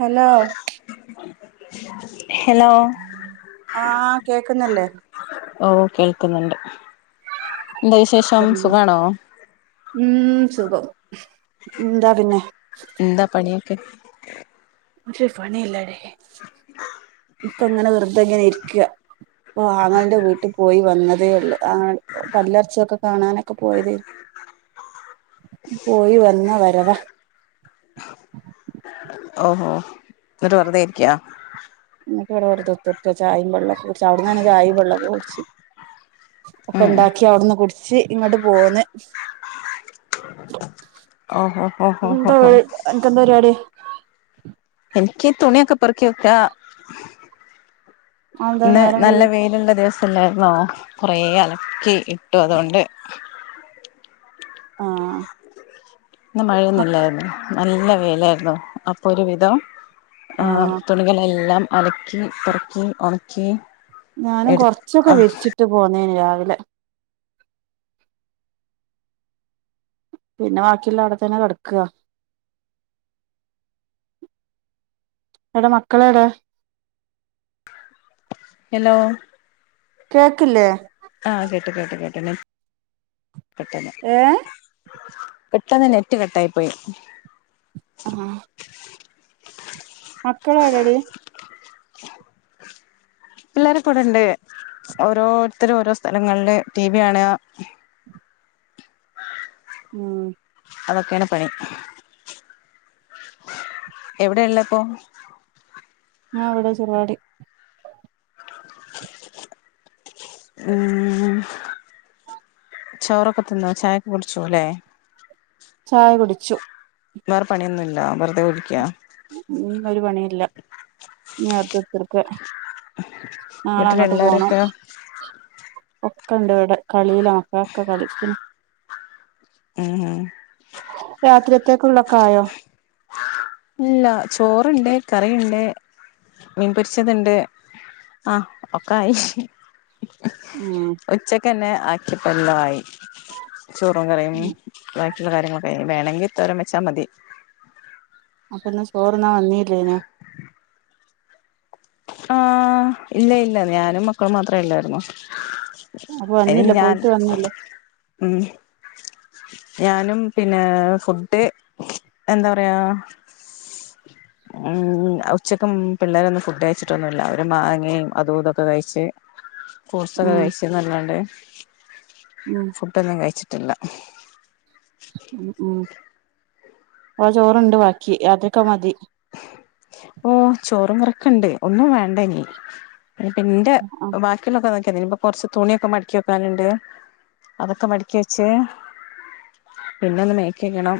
Hello hello ആഹ് കേക്കുന്നില്ലേ ഓഹ് കേൾക്കുന്നുണ്ട് എന്താ വിശേഷം പറയൂ സുഖാണോ ഉം സുഖം എന്താ പിന്നെ ന്താ പണിയൊക്കെ ഒരു പണില്ലാടി ഇപ്പൊങ്ങനെ വെറ്തെ ങ്ങനെ ഇരിക്ക പ്പൊ ആങ്ങളന്റെ വീട്ട് പോയി വന്നതേ ഒള്ളു ആൾ പല്ലർച്ചൊക്കെ കാണാനൊക്കെ പോയതേര്ന്നു [inaudible] പോയി വന്ന വരവാ ഓഹോ ന്നട്ട് വെറുതെ ഇരിക്ക ന്നട്ടിവിടെ വെറ്തെ കുത്തർക്കാ ചായിം വള്ളൊക്കെ കുടിച്ച് അവിട്ന്നന്നെ ചായിം വെള്ളൊക്കെ കുടിച്ച് ഒക്കെ ഉം ഒണ്ടാക്കി അവിടുന്ന് കുടിച്ച് ഇങ്ങോട്ട് പോന്ന് ഓഹോ ഹോ ഹോ ഹോ ക്കെന്താ പരിപാടി എനിക്ക് തുണിയൊക്കെ പെറക്കി വെക്കാ അതെന്താ ഇന്ന് നേരം നല്ല വൈകിയെ വെയിലുള്ള ദിവസം അല്ലായിരുന്നോ കൊറേ അലക്കി ഇട്ടു അതുകൊണ്ട് ആഹ് ഇന്ന് മഴയൊന്നുല്ലായിരുന്നു നല്ല വെയിലാരുന്നു അപ്പോ ഒരു വിധം ആഹ് തുണികളെല്ലാം അലക്കി പെറക്കി ഒണക്കി ഞാനും കൊറച്ചൊക്കെ വിരിച്ചിട്ട് പോന്നേന് രാവിലെ പിന്നെ ബാക്കിയുള്ള അവിടെത്തന്നെ കെടക്കാ എടെ മക്കളേടെ ഹേലോ കേക്കില്ലേ ആഹ് കേട്ട് കേട്ട് [unintelligible] ഏഹ് പെട്ടന്ന് നെറ്റ് കട്ടായി പോയി ആഹ് മക്കളെവടെ പിള്ളേരക്ക ഇവിടൊണ്ട് ഓരോരുത്തരും ഓരോ സ്ഥലങ്ങളില് ടി വി കാണ്കാ ഉം അതൊക്കെയാണ് പണി എവിടെയൊള്ളെപ്പോ ഞാ ഇവടെ ചെറുവാടി ഉം ചോറൊക്കെ തിന്നോ ചായക്കെ കുടിച്ചുലേ ചായ കുടിച്ചു വേറെ പണിയൊന്നുവില്ല വെറുതെ ഇരിക്കാ ഉം ഒരു പണിയില്ല നേരത്തെ തീർക്കേ നാളെ അങ്ങാട്ട് പോണം വീട്ടിലെല്ലാവരൊക്കെ ഒക്കണ്ട് ഇവടെ കളിയിലാ മക്കളൊക്കെ കളി [unintelligible] ഉം രാത്രിയത്തേക്ക്ള്ളൊക്കെ ആയോ ഇല്ല ചോറ്ണ്ട്, കറിണ്ട്. മീൻപൊര്ച്ചത്ണ്ട് ആഹ് ഒക്കായി. ഉം ഉച്ചക്കന്നെ ആക്കിയപ്പോ എല്ലോം ആയി ചോറും കറിയും. ഉം വാക്കിള്ള കാര്യങ്ങളൊക്കെ ആയി വേണങ്കി തോരം വെച്ചാ മതി. അപ്പോ ഇന്ന് ചോറ്ന്നാ വന്നില്ലേനോ? ആഹ് ഇല്ല ഇല്ല ഞാനും മക്കളും മാത്രേം ഇല്ലാര്ന്നു അപ്പൊ അയിന് വന്നില്ല ഞാൻ പോയിട്ട് വന്നില്ല ഉം ഞാനും പിന്നെ ഫുഡ് എന്താ പറയാ ഉം ഉച്ചക്കും പിള്ളേരൊന്നും ഫുഡ് കഴിച്ചിട്ടൊന്നുല്ല. അവര് മാങ്ങേം അതും ഇതൊക്കെ കഴിച്ച് ഫ്രൂട്ട്സൊക്കെ ഉം കഴിച്ചന്നല്ലാണ്ട് ഉം ഫുഡൊന്നും കഴിച്ചിട്ടില്ല. ഉം ഉം ആ ചോറ്ണ്ട് ബാക്കി അതൊക്കെ മതി. ഓഹ് ചോറും കറിക്കണ്ട് ഒന്നും വേണ്ടാ ഇനി [unintelligible] ന്റെ ആഹ് ബാ ക്കിള്ളത് നോക്കിയാ മതി. ഇനിയിപ്പോ കൊറച്ച് തുണിയൊക്കെ മട്ക്കി വെക്കാന്ണ്ട്. അതൊക്കെ മട്ക്കി വെച്ച് പിന്നെ ഒന്ന് മേക്കേകണം.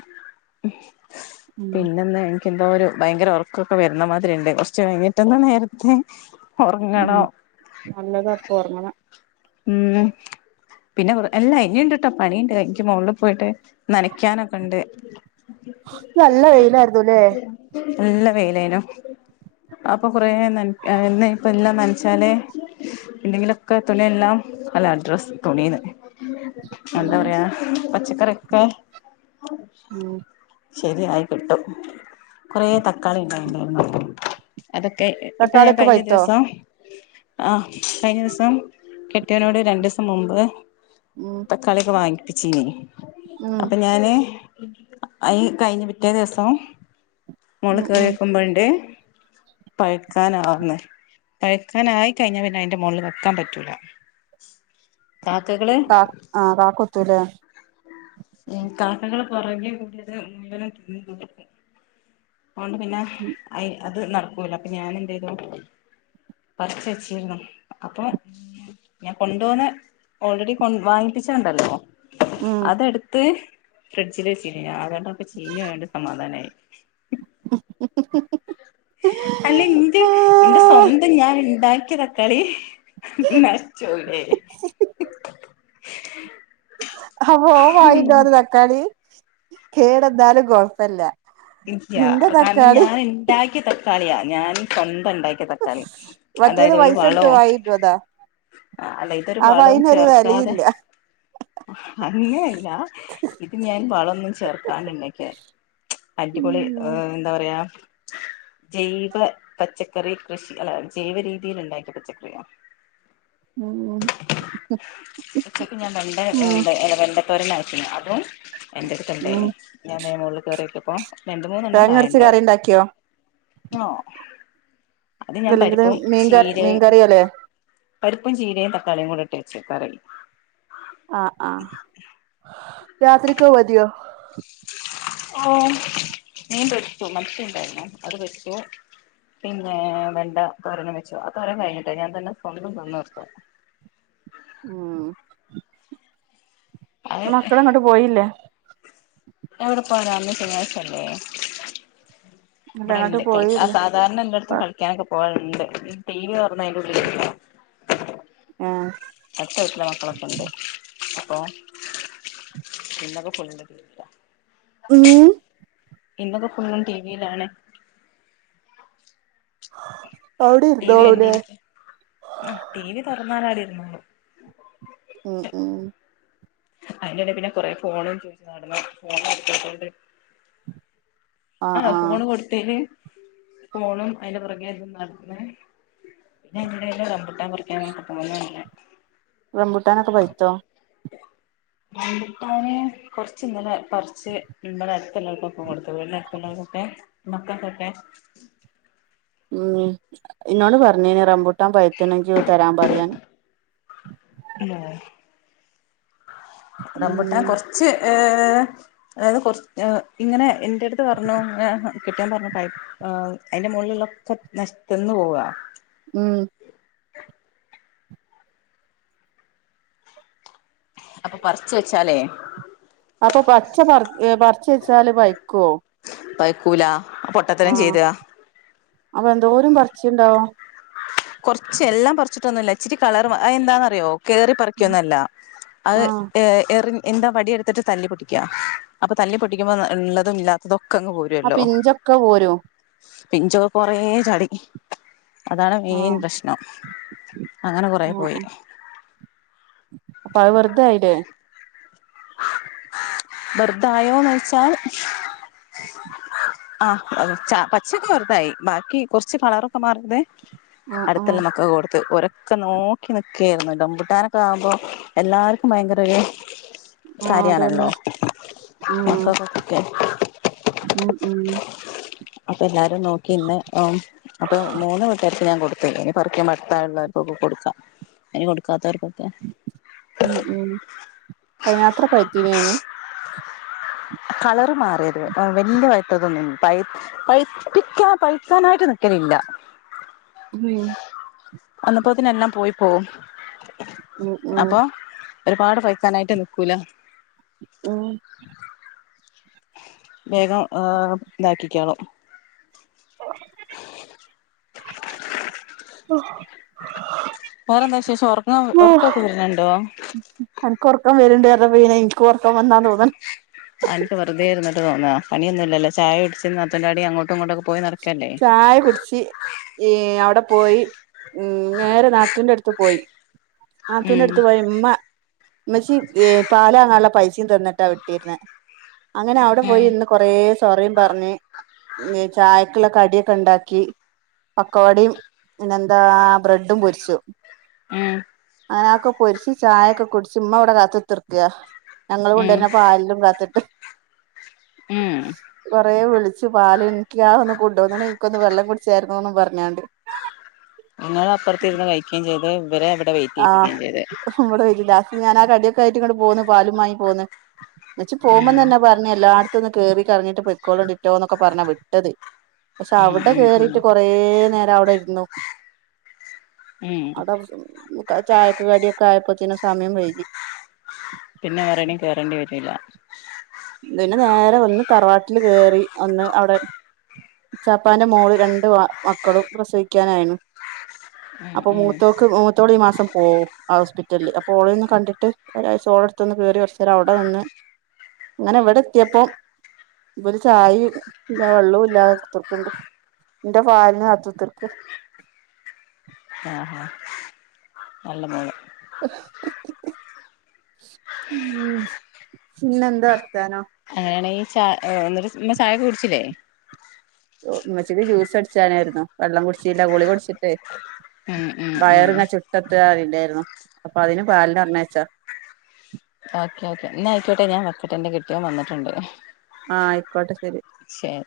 ഉം പിന്നെന്ന് എൻക്ക് എന്തോ ഒരു ഭയങ്കര ഒർക്കൊക്കെ വര്ന്നമാതിരി ഇണ്ട്. കൊർച്ച് കഴിഞ്ഞിട്ടൊന്ന് നേരത്തെ ഒറങ്ങണം. നല്ലതാപ്പോ ഒറങ്ങണെ ഉം പിന്നെ എല്ലാ ഇനിണ്ട്ട്ടോ പണിണ്ട്. ൻക്ക് മോള് പോയിട്ട് നനക്കാനൊക്കെ ഇണ്ട്. നല്ല വെയിലായിരുന്നുല്ലേ നല്ല വെയിലേനു. അപ്പൊ കൊറേ നൻ എന്ന് ഇപ്പ എല്ലാം നൻച്ചാലേ എന്തെങ്കിലൊക്കെ തുണിയ ല്ലാം ഡ്രസ്സ് തുണീന്ന് എന്താ ഉം പറയാ പച്ചക്കറിയൊക്കെ ഉം ശരിയായി കിട്ടും. കൊറെ തക്കാളി ഇണ്ടായിനി അതൊക്കെ ഇപ്പ ഞാൻ തക്കാളിയൊക്കെ കഴിഞ്ഞ പഴുത്തോ ദിവസം ആ കഴിഞ്ഞ ദിവസം കെട്ടിയോനോട് രണ്ടീസം മുമ്പ് ഉം ക്കാളിയൊക്കെ വാങ്ങിപ്പിച്ചീനി ഉം അപ്പൊ ഞാന് അയ് കഴ്ഞ്ഞ് പിറ്റേ ദിവസം മോൾല് ഉം ഉം കേറിയോക്കുമ്പോണ്ട് പഴുക്കാനാവ്ന്ന് പഴുക്കാനായിക്കഴിഞ്ഞാ പിന്നെ അയ്ൻറെ മോൾല് വെക്കാൻ പറ്റൂല. കാക്കകള് കാ ആ കാക്കൊത്തൂലേ ഉം കാക്കകള് പൊറകേ കൂടത് മുയ്വനും തിന്ന് തീർക്കും. അതൊണ്ട് പിന്നെ അ അത് നട്ക്കൂല അപ്പൊ ഞാനെന്തെയ്തു. പർച്ചെച്ചീര്ന്നു അപ്പൊ ഞാൻ കൊണ്ടോന്ന ഓൾറെഡി വാങ്ങിപ്പിച്ചണ്ടല്ലോ ഉം അതെടുത്ത് ഫ്രിഡ്ജില് വെച്ചീനി. [unintelligible] ചീഞ്ഞോയോണ്ട് സമാധാനായി. ഹ്ഹ്ഹ് ഹ്ഹ്ഹ് അല്ല ഇന്റെ ഇന്റെ സ്വന്തം ഞാൻ ഇണ്ടാക്കിയ തക്കാളി നഷ്ച്ചോവ് ലേ അപ്പൊ ഓൻ വാങ്ങിണ്ടോന്ന തക്കാളി കേടന്നാലും കൊഴപ്പല്ല. ഇല്ല നിന്റെ കാര്ണം തക്കാളി ഞാൻ ഉണ്ടാക്കിയ തക്കാളിയാ ഞാൻ സ്വന്തം ഇണ്ടാക്കിയ തക്കാ ളി മറ്റേത് അതായത് ഒരു പൈസ വളോ കൊടുത്ത് വാങ്ങിട്ട് വന്നതാ ആ അല്ല ഇതൊരു അപ്പൊ വളും അയിനൊരു ചേർക്കാതെ വെലയില്ല അങ്ങനെയല്ല ഇത് ഞാൻ വള ഒന്നും ചേർക്കാണ്ട് ഇണ്ടാക്കിയ അടിപൊളി ഉം എന്താ പറയാ ജൈവ പച്ചക്കറി കൃഷി അല്ല ജൈവ രീതിയില് ഇണ്ടാക്കിയ പച്ചക്കറിയ ഉം ഉച്ചക്ക് ഞാൻ വെണ്ട ഉം ഇണ്ട് വെണ്ട തോരനാ ച്ചീനെ അതും എന്റെ അട്ത്ത് ഉം ണ്ടായിനി. ഞാൻ മോൾല് കേറിയോക്കിയപ്പം തേങ്ങ അരച്ച് കറിണ്ടാക്കിയോ? നോ അല്ലെങ്കില് മീൻകറി മീൻകറിയല്ലേ? പരിപ്പും ചീരയും തക്കാളിയും കൂടെ ഇട്ട് വെച്ചു. കറി ആഹ് ആഹ്. രാത്രിക്ക് അത് മത്യോ? ഓഹ് മീൻ പൊരിച്ചു. മത്തി ഇണ്ടായിരുന്നേ അത് പൊരിച്ചു. പിന്നെ വെണ്ട തോരനും വെച്ചു. ആ തോരൻ കഴിഞ്ഞിട്ടേ. ഞാൻ തന്നെ സ്വന്തം തിന്ന് തീർത്തു. ഉം അത് മക്കളെങ്ങോട്ടും പോയില്ലേ? എവടെ പോവാനാന്ന് ശനിയാഴ്ചല്ലേ? ഇല്ല എങ്ങോട്ട് ഇബടെണ്ട് കളിച്ചാൻ സാ പോയില്ല സാധാരണ എല്ലായിടത്തും കളിക്കാനൊക്കെ പോവാറുണ്ട്. ഈ ടി വി തൊറന്ന അതിന്റെ ഉള്ളിക്ക് ആഹ് അടുത്ത വീട്ടില മക്കളൊക്കെണ്ട്. അപ്പോ [unintelligible] ഉം ഇന്നുപ്പോ ഫുള്ളും ടി വി ലാണ് [inaudible] ടി വി ഇരുന്നോളൂല്ലേ കണ്ടിരിക്ക. ആഹ് ടി വി തൊറന്നാലവിടെ ഇരുന്നോളും. ഉം ഉം അതിന്റെ എടേല് പിന്നെ കൊറെ ഫോണും ചോദിച്ചു നടന്നു. ഫോണ് കൊടുക്കാത്തോണ്ട് ആഹ് ഫോണ് കൊടുത്തേല് ഫോണും അതിന്റെ പുറകേ ഇതും നടന്ന് പിന്നെ അയിന്റെ എടേല് റമ്പൂട്ടാൻ പറിക്കാൻ [inaudible] റമ്പുട്ടാനോക്കെ പറിച്ചോ? റമ്പൂട്ടാന് കുറച്ച് ഇങ്ങനെ പറിച്ച് ഇബടെ അടുത്തുള്ളോർക്കൊക്കെ കൊടുത്ത്. വീട്ന്റെ അടുത്തുള്ളോർക്കൊക്കെ മക്കക്കൊക്കെ ഉം. ഇന്നോട് പറഞ്ഞ്നി റംമ്പൂട്ടാൻ പയ്ത്ത്നെങ്കി തരാൻ പറയാന് ഏഹ് റമ്പൂട്ടാൻ ഉം കൊറച്ച് ച്ച് ഏഹ് അതായത് കൊറച്. ഏഹ്. ഇങ്ങനെ എന്റടുത്ത് പറഞ്ഞുങ്ങനേ കെട്ടിയാൻ പറഞ്ഞു പൈ ആഹ് അയിന്റെ മോളില്ള്ളോക്കെ നശ് ത്ത്ന്നു പോവാ. ഉം അപ്പ പറച്ച് വെച്ചാലേ അപ്പ പച്ച പറ പറച്ച് വെച്ചാല് പയ്ക്ക്വോ? പൈക്കൂല. പൊട്ടത്തരം ചെയ്താ അപ്പ എന്തോരും പർച്ചുണ്ടാവും? കൊർച്ച് എല്ലാം പറിച്ചിട്ടൊന്നുല്ല. ഇച്ചിരി കളർ അത് എന്താന്നറിയോ? കേറി പറയ്ക്കൊന്ന്വല്ല. അത് ആഹ് ഏഹ് എറിൻ എന്താ വടി എടു ത്തിട്ട് തല്ലി പൊട്ടിക്കാ. അപ്പ തല്ലി പൊട്ടിക്കുമ്പോ ഇള്ളതും ഇല്ലാ ത്തതൊക്കെങ്ങ് ആ പോര്വോല്ലോ പിഞ്ചൊക്കെ പോരും പിഞ്ചോ കൊറേ ചാടി. അതാണ് മെയിൻ ആഹ് പ്രശ്നോ. അങ്ങനെ കൊറേ പോയി. അപ്പ അത് വെർതേ ആയില്ലേ? വെർതായോന്നോയ്ച്ചാൽ ആഹ് ച്ച പച്ചോക്കെ വെറുതായി. ബാക്കി കൊറച്ച് കളറൊക്കെ മാറ്തേ ആഹ് ആഹ് അടുത്ത്ള്ള മക്കൊക്കേ കൊടുത്ത്. ഓരാ ക്ക നോക്കി നിക്കായിരുന്നു. റംബുട്ടാനൊക്കെ ആവുമ്പോ എല്ലാർക്കും ഭയങ്കര ഒരു ആഹ് കാര്യാണല്ലോ അതന്നെ. ഉം മക്കൾക്കൊക്കെ ഉം ഉം അപ്പ എല്ലാരും നോക്കിന്ന്. ഓം അപ്പ മൂന്ന് വീട്ടുകാര്ക്കും ഞാൻ കൊടുത്തേനു പറയ്ക്കാ. ഉമ്മർത്താളുള്ളോർക്കൊക്കെ കൊടുക്കാ. എനി കൊടുക്കാത്തോർക്കൊക്കെ ഉം ഉം. അയിന് മാത്ര പഴ്ത്തീനാ അയിന്? കളർ മാറിയത് വല്യ വയത്തതൊന്ന പ പഴപ്പിക്ക പഴത്താനായിട്ട് നിക്കലില്ല [inaudible] അന്നപ്പോത്തിന്ന എല്ലാം പോയി പോകവും ഉം ഉം അപ്പൊ ഒരുപാട് പൈക്കാനായിട്ട് നിൽക്കൂല ഉം വേഗം ഇതാക്കിക്കളൂ [inaudible] [inaudible] വേറെന്താ ശേഷം ഉറ ഉറക്കൊക്കെ വരണണ്ടോ എനക്ക് ഉറക്കൻ വരണ്ട വര പിന്നെ എനിക്ക് ഉറക്കൻ വന്നാ തോന്നൻ ആഹ് എനിക്ക് വെുതൊയിട്ട് തോന്ന പിണി ഇല്ല ചായകുടിച്ച്അത്തൻ്റെടി അങ്ങോട്ടും ഇങ്ങോട്ടൊക്കെ പോയി നടക്ക് ചായ കുടിച്ച് ഈ അവിടെ പോയി ഉം നേരെ നാഞൂന്റെ അടുത്ത് പോയി ആഹ നാതുണെ ഉം എടുത്ത് പോയി ഉമ്മ മച്ചി പാല അങ്ങനാനുള്ള പൈസയും തന്നിട്ടാ വിട്ടിരുന്ന അങ്ങനെ അവിടെ പോയി ഉം ഇന്ന് കൊറ സോറയും പറഞ്ഞ് ചായ കടിയൊക്കെ ഉണ്ടാക്കി പക്കവാടും പിന്നെന്താ ബ്രെഡും പൊരിച്ചു ഉം അങ്ങനൊക്കെ പൊരിച്ച് ചായയൊക്കെ കുടിച്ച് ഉമ്മ ഇവിടെ കാത്ത്ത്തിർക്കയ ഞങ്ങള് കൊണ്ടു തന്നെ പാലിലും കാത്തിട്ട് ഉം കൊറേ വിളിച്ചു പാല് എനിക്ക് ആഹ് ഒന്ന് കൊണ്ടുവന്ന എനിക്കൊന്ന് വെള്ളം കുടിച്ചായിരുന്നോന്നും പറഞ്ഞോണ്ട് ഇങ്ങള് അപ്പുറത്ത് ഇരുന്ന് കഴിക്കുകയും ചെയ്ത് ഇവരെ ഇവിടെ വെയിറ്റ് ചെയ്യിപ്പിക്കുകയും ചെയ്ത് അവിടെ ഒരിതാക്കി ഞാൻ ആ കടിയൊക്കെ ആയിട്ട് ഇങ്ങട്ട് പോകുന്നു പാലും വാങ്ങി പോന്ന് വെച്ച് പോകുമ്പ ഉം തന്നെ പറ ഇങ്ങനെ എല്ലായിടത്തും ഒന്ന് കേറി കറങ്ങിട്ട് പൊയ്ക്കോലിട്ടോ എന്നൊക്കെ പറഞ്ഞ വിട്ടത് പക്ഷെ ഉം അവിടെ ഉം ഉം കേറീട്ട് കൊറേ കൊറേ നേരം അവിടെ ഇരുന്നു ഉം [unintelligible] ചായക്ക് കടിയൊക്കെ ആയപ്പോത്തിന് സമയം വൈകി പിന്നെ വേറെങ്ങും കയറണ്ടി വരൂലാ പിന്നെ നേരെ ഒന്ന് തറവാട്ടില് കേയറി ഒന്ന് അവിടെ ചപ്പാന്റെ മോള് രണ്ട് മക്കളും പ്രസവിക്കാനായിണു ഉം അപ്പൊ ഉം മൂത്തോക്ക് മൂത്തോള് ഈ മാസം പോവും ഹോസ്പിറ്റലിൽ അപ്പൊ ഓളന്ന് കണ്ടിട്ട് ഒരാഴ്ച ഓളടുത്തുന്ന് കയറി കുറച്ച് നേരം അവിടെ നിന്ന് അങ്ങനെ ഇവിടെ എത്തിയപ്പം ഇവിടെ ചായയും ഇല്ലാ വെള്ളവും ഇല്ലാ അത്തർക്കണ്ട് എന്റെ വാലിന് അത്തത്തർക്ക് ആഹ് ആഹ് നല്ല മോല പിന്നെ എന്താ വർത്താനം അങ്ങനെയാണെങ്കിൽ ച ഒന്നിട്ട് ഉമ്മ ചായയൊക്കെ കുടിച്ചില്ലേ ഉമ്മച്ചിക്ക് ജ്യൂസ് അടിച്ചാനായിരുന്നു വെള്ളം കുടിച്ചില്ല ഗുളിക കുടിച്ചിട്ടേ ഉം ഉം ഉം വയറിങ്ങനെ ചുട്ടട്ട് കാര്യാല്ലായിരുന്നു അപ്പൊ അതിന് പാലി പറഞ്ഞയച്ചാ ഓക്കെ ഓക്കെ എന്നാ ആയിക്കോട്ടെ ഞാൻ വെക്കട്ടെ എന്റെ കെട്ടിയോൻ വന്നിട്ടുണ്ട് ആഹ് ആയിക്കോട്ടെ ശെരി ശെരി